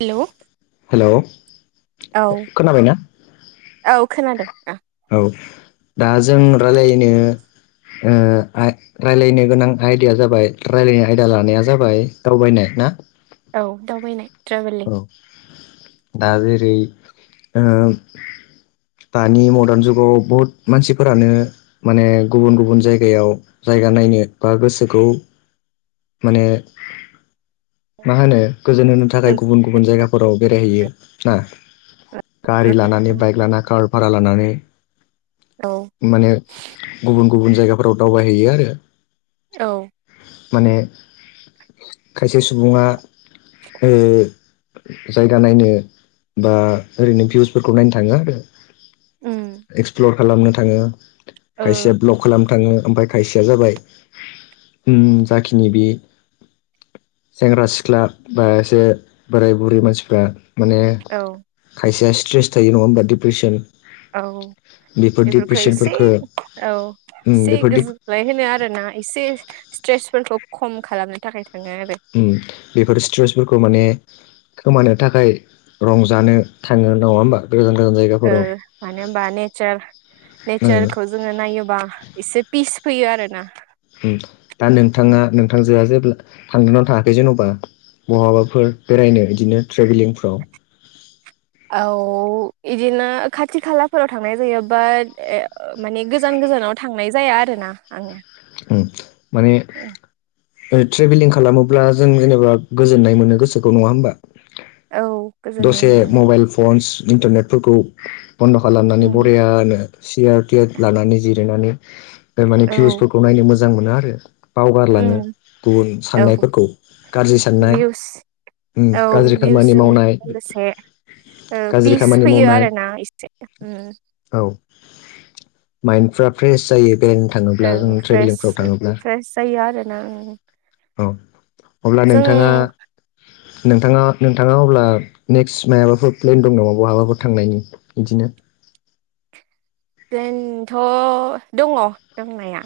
हेल' हेल' औ औ खोनादों। ओ औ दा जों रायलायनो [inaudible] ओ राय्लायनो गोनां आयदाया जाबाय रायलायनाय आयदा लानाया जाबाय दावबायनाय ना औ दावबायनाय ट्रेभेलिं औ दा जेरै दानि मडार्न जुगाव बुहुत मानसिफोरानो माने गुबुन गुबुन जायगायाव जाय जायगा नायनो बा गोसोखौ माने मा होनो गोजोन होनो औ थाखाय गुबुन गुबुन जायगाफोराव बेरायहैयो ना गारि लानानै बाइक लाना कार भारा लानानै माने गुबुन गुबुन जायगाफोराव दावबायहैयो आरो औ माने खायसे सुबुङा जायगा नायनो बा ओरैनो भिउसफोरखौ नायनो थाङो आरो उम एक्सप्लर खालामनो थाङो ओ औ खायसेया ब्लग खालामनो थाङो ओमफ्राय खायसेया जाबाय जाखिनि बे सेंग्रा सिख्ला बा एसे बोराय बुरै मानसिफ्रा माने औ खायसेया स्ट्रेस थायो नङा होमबा डिप्रेसन औ बेफोर बेफोरखौ एसे डिप्रेसनफोरखो औ उम एसे बेफोर गोजोनलाय होनो आरोना एसे स्ट्रेसफोरखौ खम खालामनो थाखाय थाङो आरो उम बेफोर स्ट्रेसफोरखौ माने खोमानो थाखाय रंजानो थाङो नङा होमबा गोजान गोजान ओ जायगाफोराव मानो होनबा नेचार ओ नेचारखौ जोङो नायोबा एसे पिस फैयो आरोना उम दा नोंथाङा नोंथांजोआ जे थांनानै थाङाखै जेन'बा बहाबाफोर बेरायनो बिदिनो औ इदिनो खाथि खालाफोराव थांनाय जायो बाद एह ओ माने गोजान गोजानाव थांनाय जाया आरो ना ना आङो उम माने ओ ट्रेभेलिं खालामोब्ला जों जेनेबा गोजोननाय मोनो गोसोखौ नङा होमबा औ गोजोननाय दसे मोनो दा मबाइल फन्स इन्टारनेटफोरखौ बन्द' खालामनानै उम बरेयानो सियार थियार लानानै जिरायनानैमाने औ फिउस मोजां मोनो आरो बावगारलाङो उम गुबुन औ साननायफोरखौ गाज्रि साननाय भिउस उम औ गाज्रि खामानि भिउसजों मावनाय लोगोसे ओ गाज्रि पिस खामानि फैयो मावनाय आरोना इससे उम औ माइन्डफ्रा फ्रेश जायो बेन ब्ला औ जों फ्रेस ट्रेभेलिंफ्राव थाङोब्ला फ्रेस जायो आरोना उम औ अब्ला जों नोंथाङा ओरैनोथ' नोंथाङा नोंथाङा अब्ला नेक्स्ट मायाबाफोर प्लेन दं नामा बहाबाफोर थांनायनि बिदिनो [unintelligible] प्लेनथ' दङ दंनाया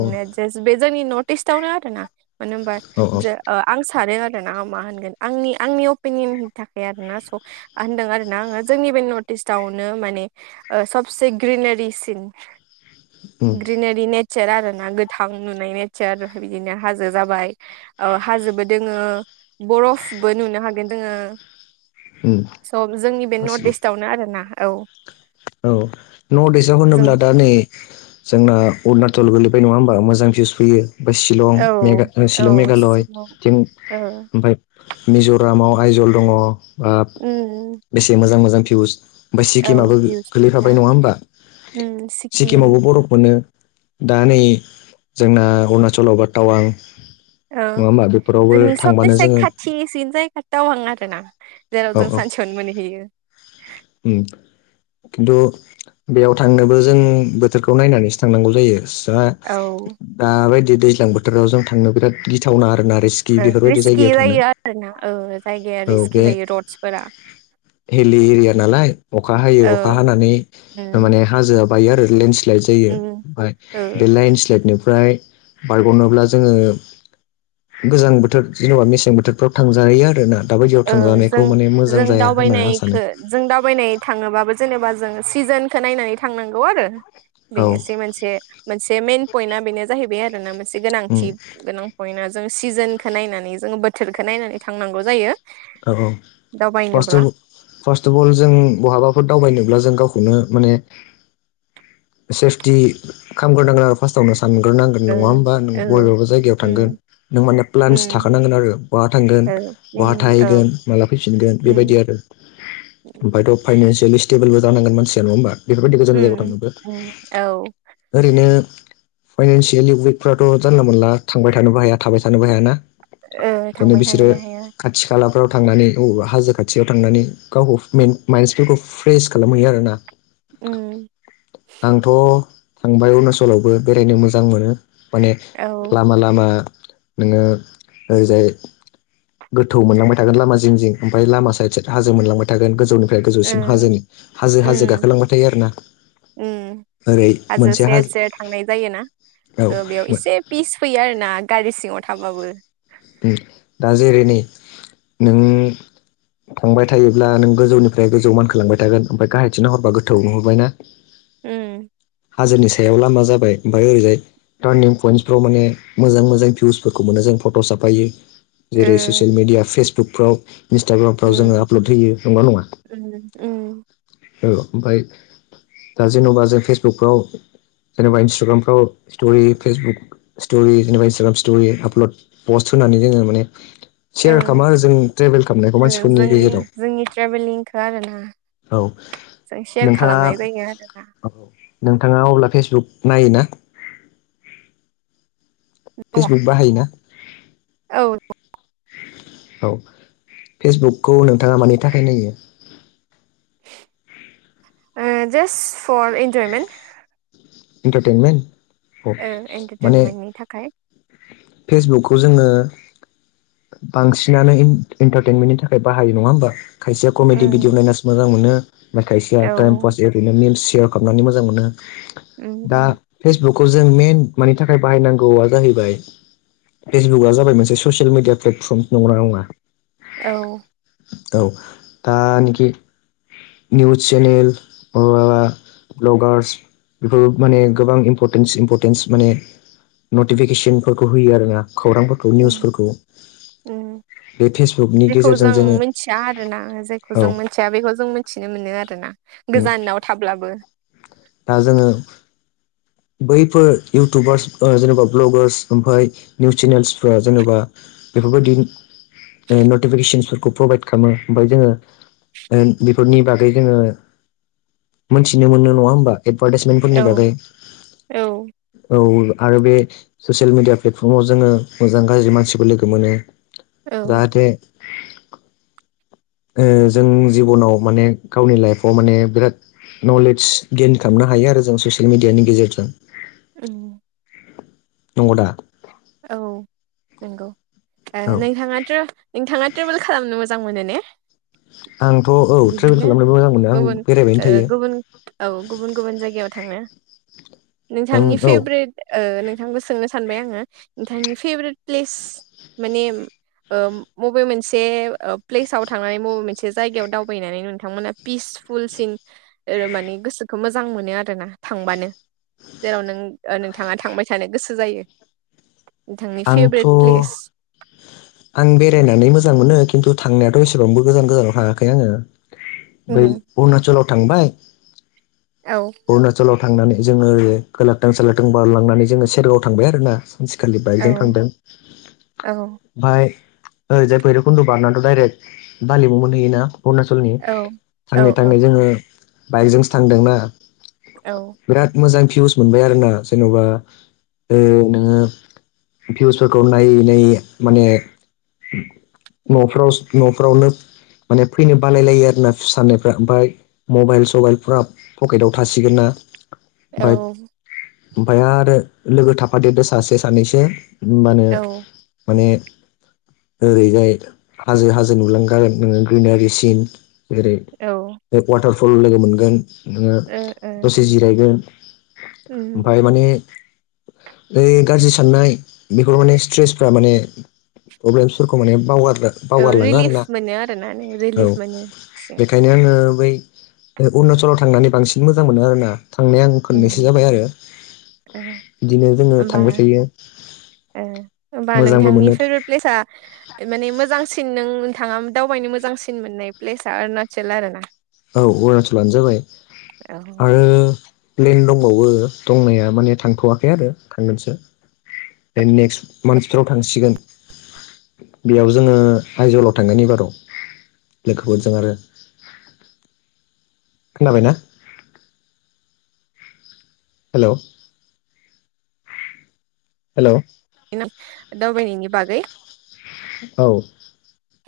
औ जास्ट बे जोंनि नर्थ- टिस्टआवनो आरोना मानो होमबा औ औ जो ओ आं थारो आरोना मा होनगोन आंनि आंनि अपिनियननि थाखाय आरोना स होनदों आरोना आङो जोंनि बे नर्थइस्टावनो माने ओ सब से ग्रिनारि सिन उम ग्रिनेरि नेथ चार आरो ना गोथां नुनाय नेचार बिदिनो हाजो जाबाय ओ हाजोबो दोङो बरफबो नुनो हागोन जोङो उम सब जोंनि बे नर्थ गासिबो इस्टवनो आरोना औ औ नर्थ इस्टव जों होनोब्ला दा नै जोंना अरुना- सल गोलैबाय नङा होमबा मोजां भिउस फैयो फा शिलं औ मेघा ओ औ शिलं मेघालय सिङाव थिं ओ ओमफाय मिजरामाव आइजल दङ ओ उम बेसे मोजां मोजां भिउस ओमफाय औ सिक्किमाबो गो दा गोलैफाबाय नङा हबा उम सिक्किम सिक्किमावबो बरफोरनि ओ दा नै जोंना अरुणचलाव बा टावां औ नङा होमबा बे जोंनि सबनिफ्राय खाथिसिन जायगा दावां आरो ना औ जेराव जों औ सानसेयावनो मोनहैखायो । उम [inaudible] खिन्थु बेयाव थांनोबो जों बोथोरखौ नायनानैसो थांनांगौ जायो। दा औ दाबायदि दैज्लां बोथोराव जों थांनो बिराद गिथावना आरोना रिस्कि ओ बेफोरबायदि रिस्कि जायगायाव थांनो जायो आरो ना ओ जायगाया औ रिस्कि बे जायो रडसफोरा । हिलि एरिया नालाय अखा ओ हायो अखा हानानै उम माने हाजोआ बायो आरो लेन्ड स्लाइ जायो उम ओमफाय ओ बे लाइन्सलाइटनिफ्राय बारगनोब्ला जोङो गोजां बोथोर जेनबा मेसें बोथोरफ्राव थांजाहैयो आरोना । ओ जों जों होननानै आं सानो दावबायनायखो जों दावबायनाय थाङोबाबो जेनेबा जों सिजोनखो नायनानै थांनांगौ आरो बे औ एसे मोनसे मोनसे बे मेन पइन्टआ बेनो जाहैबाय आरो ना मोनसे उम गोनांथि गोनां पयन्टआ जों सिजोनखो नायनानै जोङो बोथोरखो नायनानै थांनांगौ जायो । औ फर्स्टगु फार्स्ट अल जों बहाबाफोर दावबायनोब्ला जों गावख खौनो माने सेस्टि खामग्रो नांगोन आरो फासटावनो आनग्रोनांगोन ओ नङा होमबा नों ओ बबेबा जायगायाव उम थांगोन नों माने प्लान्स उम थाखानांगोन आरो बाहा थांगोन ओ बहा प्लेनिं औ ओइगोन माला फैफिनगोन बे उम बायदि आरो ओमफायथ फायनोसै लिस्ट टेबोलबो जानांगोन मानसिया नङा होमबा बेफोरबायदि गोजान जायगायाव उम थांनोबो उम औ ओरैनो फाइनान्सियेलि उइकफ्राथ जानला मोनला थांबाय थानोबो हाया थाबाय थानोबो हायाना ओ थांबाय थानोबो हाया । खाथि खालाफ्राव थांनानै औ हाजो खाथियाव थांनानै गावखौ माइन्ड फोरखौ फ्रेस खालामहैयो आर ना। उम थांबाय अरुणाचलावबो बेरायनो मोजां मोनो माने औ ओ लामा-लामा नोङो ओरैजाय गोथौ मोनलांबाय थागोन लामा जिं-जिं ओमफ्राय लामा सायेद-सायेद हाजो मोनलांबाय थागोन गोजौनि गोजौसिन हाजोनि हाजो-हाजो उम गाखोलांबाय थायो आरो ना। उम हाजो सेर-सेर थांनाय जायो ना। औ ओ बेयाव एसे पिस फैयो आरो ना गारि सिङाव थाबाबो। दा जेरै नै नोङो थांबाय थायोब्ला नों गोजौनिफ्राय गोजौ मानखोलांबाय थागोन ओमफ्राय गाहायथिं नायहरबा गोथौआव नुहरबायना। उम हाजोनि सायाव लामा जाबाय ओमफ्राय ओरैजाय टारनिं पयेन्टफ्राव माने मोजां-मोजां भिउसफोरखौ मोनो जों फट‌ साप फायो ओ जेरै ससियेल मिडिया फेसबुकफ्राव इन्स्टाग्रामफ्राव जोङो उम आपलड होयो नंगौ ना उम उम नङा औ ओमफ्राय दा जेनबा जों फेसबुकफ्राव जेनेबा इन्स्टाग्रामफ्राव स्टरि फेसबुक स्टरि जेनेबा इन्स्टाग्राम स्टरि आपलद पस्ट होनानै जोङो माने ओ सेयार खालामनाहो जोंनि ट्रेभेल खालामनायखौ ओ मानसिफोरनि जोंनि गेजेराव। जोंनि ट्रेभेलिंखौ आरोना औ जों सेयार नोंथाङा खालामनाय जायो आरोना औ नोंथाङा अब्ला फेसबुक नायो ना? दङ फेसबुक बाहायोना? औ। औ फेसबुकखौ नोंथाङा मानि थाखाय नायो? ओ जासट फार एन्टारमेन्ट। इन्टारटेनमेन‌ औ माने एन्टारटेनमेन्टनि थाखाय फेसबुकखौ जों जोङो बांसिनानो एन्टारटेनमेन्टनि थाखाय बाहायो नङा होमबा? खायसेया कमेदि भिदिअ उम नायना मोजां मोनो ओमफ्राय खायसेया औ टाइम पास ओरैनो मेमस भिदिय'खालामनानै मोजां मोनो उम दा उम फेसबुक खौ जों मेन मानि थाखाय बाहायनांगौआ जाहैबाय फेसबुकआ जाबाय मोनसे ससियेल मिडिया प्लेट फर्म नंगौ ना नङा? औ। औ दा निखि निउस चेनेल ओ ब्लगार्स बेफोर माने गोबां इम्परटेन्स-इम्परटेन्स माने नटिफिकेसनफोरखौ होयो आरो ना। खौरांफोरखौ उम निउसफोरखौ। उम बे फेसबुकनि जेखौ गेजेरजों जों जोङो मिथिया आरोना जेखौ औ जों मिथिया बेखौ जों मिथिनो मोनो आरो ना। दा गोजानाव थाब्लाबो। जोङो बैफोर इउटुबार्स जेनेबा ब्लगार्स ओमफ्राय निउस चेनेलफोरा जेनेबा बेफोरबायदि नटिफिकेसनसफोरखौ प्रभाइद खालामो ओमफ्राय जोङो बेफोरनि बागै जोङो मोनथिनो मोनो नङा होमबा? औ एडभाटेसमेन्टफोरनि बागै औ। औ आरो बे ससियेल मिडिया प्लेटफर्माव जोङो मोजां गाज्रि मानसिफोर लोगो मोनो। औ जाहाथे [inaudible] ओ जोंनि जिबनाव माने गावनि लायेफआव माने बिराद नलेस गेइन खालामनो हायो आरो जों ससियेल मिदियानि गेजेरजों। औ। नंगो दा? औ नंगौ ओ औ नोंथाङा थ' नोंथाङाथ' [unintelligible] मोजां मोनो ने? [unintelligible] ट्रेभेल बिदिनो खालामनोबो मोजां मोनो आं गुबुन बेरायबायनो ओ थायो गुबुन ओ गुबुन गुबुन जायगायाव थाङो ओं नोंथांनि औ फेब्रेथ ओ नोंथांखौ सोंनो सानबाय आङो। नोंथांनि फेब्रेथ प्लेस माने ओ मबे मोनसे प्लेस आव थांनानै मबे मोनसे जायगायाव दावगानानै नोंथांमोना फिस फुलसिन माने गोसोखो मोजां मोनो आरो ना थांबानो। जेराव नों नोंथाङा थांबाय थानो गोसो जायो। नोंथांनि आंथ' फेभरेट प्लेस आं बेरायनानै मोजां मोनो खिन्थु थांनायाथ' एसेबांबो गोजान गोजानाव थाङाखै आङो उम बै अरुणाचलाव थांबाय। औ अरुणाचलाव थांनानै जोङो खालागथां सलाखथां बारलांनानै जोङो सेरगाव थांबाय आरोना। सानसेखालि औ बाइकजों थांदों औ ओमफाइ ओ रैजाय भैरबखुन्द' बारनाथ' डाइरेक्ट बालिगाव मोनहैयोना? अरुणाचलनि औ थाङै औ थाङै जोङो बाइकजोंसो थांदोंना। औ बिराद मोजां बिउस मोनबाय आरोना सोरनाबा ओ नोङो भिउसफोरखौ नायै नायै माने न'फ्राव न'फ्रावनो माने फैनो बालाय लायो आरो ना साननायफ्रा ओमफाय मबाइल सबाइल फुरा फकेट आव थासिगोन ना? औ ओमफ्राय आरो लोगो थाफादेरदो सासे सानैसो। औ ओरैजाय हाजो हाजो नुलाग्रां ग्रिनारि सिन। जेरै ओ बे वाटारफल लोगो मोनगोन। ओ दसे जिरायगोन उम ओमफफ्राय माने। बे गाज्रि साननाय बिफोर माने स्ट्रेसफ्रा माने। प्रब्लेमस फोरखौ माने बावगारो। औ बावगारलाङो रिलिफ आरोना मोनो आरोना औ रिलिफ मोनो एसे बेनिखायनो आङो। बै अरुणाचलाव थांनानै बांसिन मोजां मोनो आरोना। थांनाया आं उम खोननैसो जाबाय आरो ओ बिदिनो जोङो थांबाय थायो। ए होमबा मोजांबो नोंथांनि मोनो औ फेभरेट प्लेस माने मोजांसिन। नों नोंथाङा दावबायनो मोजांसिन मोननाय प्लेस आ अरुणाचल आरो ना? औ अरुणचलानो जाबाय औ आरो। प्लेन दंबावो दंनाया माने थांथ'वाखै आरो थांगोनसो। नेक्स्ट मान्थआव थांसिगोन। [unintelligible] [inaudible] खोनाबायना। हेल'। हेल'। [unintelligible]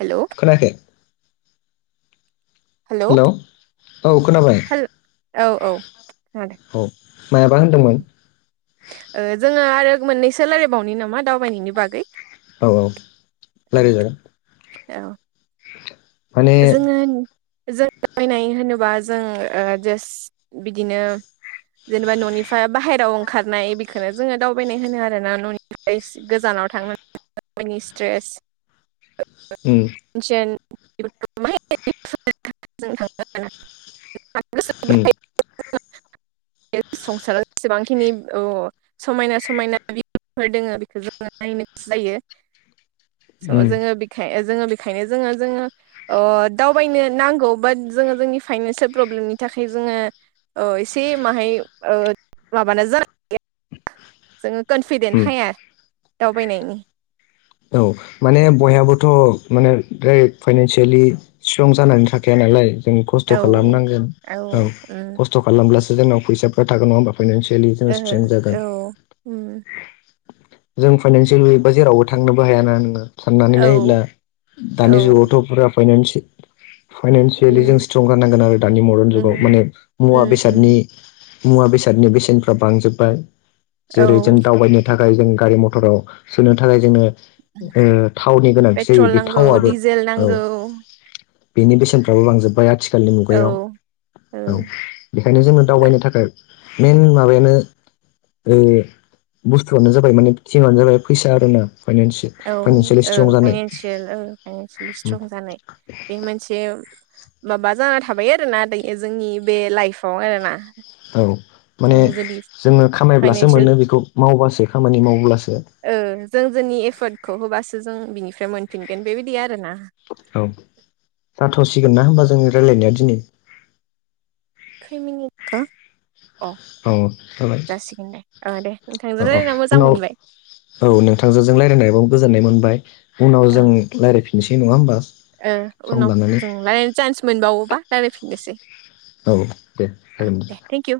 हेलौ हेलौ हेल' औ खोनाबाय। हेल औ औ [unintelligible] [unintelligible] जोङो आरो मोननैसोलायबावनो नामा दावबायनायनि बागै। औ औ [unintelligible] औ। माने जोङो। जों थाबानाय होनोबा जों जास्ट बिदिनो। जेनेबा न'निफ्राय बाहेरायाव ओंखारनाय बेखौनो जोङो दावबायनाय होनो आरोना न'निफ्राय गोजानाव। थ गयनि स्ट्रेस [inaudible] उम ज जों था [inaudible] उम [unintelligible] बे संसाराव जेसेबांखिनि समायना समायना। फोर दोङ बेखौ जो नायनो गोसो जायो स उम जोङो बेखाय जोङो। ओखायनो जोङो जोङो दावबायनो नांगौ बाट जोङो जोंनि फाइनान्सियेल प्रब्लेमनि थाखाय जों। एसे माहाय माबा। जोङो उम कनफिदेन्ट हाया दावबायनायनि। औ माने बयहाबोथ' माने जेरै फाइनानसियेलि स्ट्रं जानानै थाखाया नालाय। जों खस्थ' औ खालामनांगोन औ खस्थ' खालामब्लासो जोंनाव फैसाफ्रा थागोन नङा होमबा। फाइनान्सियेलि जोंङो ओहो स्ट्रं औ जागोन। उम जों फाइनानसियलि उइक बा जेरावबो थांनोबो हायाना नोंथां। साननानै औ नायोब्ला औ दानि जुगावथ' फुरा फाइनानसियेल। फाइनान्सियेलि जों उम स्ट्रं जानांगोन आरो दानि मदार्न जुगाव माने उम मुवा उम बेसादनि। उम मुवा बेसादनि बेसेनफ्रा बांजोबबाय औ जेरै जों दावबायनो थाखाय। ओमफ्राय जोंनो गारि मथराव सोनो थाखाय जोङो। थावनि गोनांथि जायो पेट्रल बे नांगौ थावआबो डिजेल औ। नांगौ बेनि बेसेनफ्राबो बांजोब्बाय आथिखालनि औ मुगायाव ओ औ बेखायनो जोंङो दावबायनो थाखाय। नों माबेनो। बुस्थुआनो जाबाय माने जमआानो जाबाय फैसा आर ना [inaudible] [unintelligible] औ औ फाइनन्सियेल औ फाइनन्सियेलि स्ट्रं जानाय बे मोनसे माबा जाना थाबाय आरोना जोंनि बे लाइफआव आरोना औ माने जोङो जुदि जोङो खामायब्लासो फाइनान्सियेल मोनो बेखौ मावबासो खामानि मावब्लासो जों जोंनि एफर्टखौ होबासो जों बिनिफ्राय मोनफिनगोन बेबायदि आरो ना औ जाथ'सिगोन ना होमबा जोंनि रायलायनाया दिनै मिनि [inaudible] [unintelligible] अ औ जाबाय जासिगोन दे दे नोंथांजों औ औ रायज्लायना मोजां उनाव मोनबाय औ नोंथांजों जों रायल्लायनानैबो बो गोजोननाय मोनबाय उनाव औ जों रायज्लायफिननोसै नङा होमबा सम उनाव लानानै जों रायलायनो चान्स मोनबावोबा रायज्लायफिननोसै औ दे जागोन दे थेंक इउ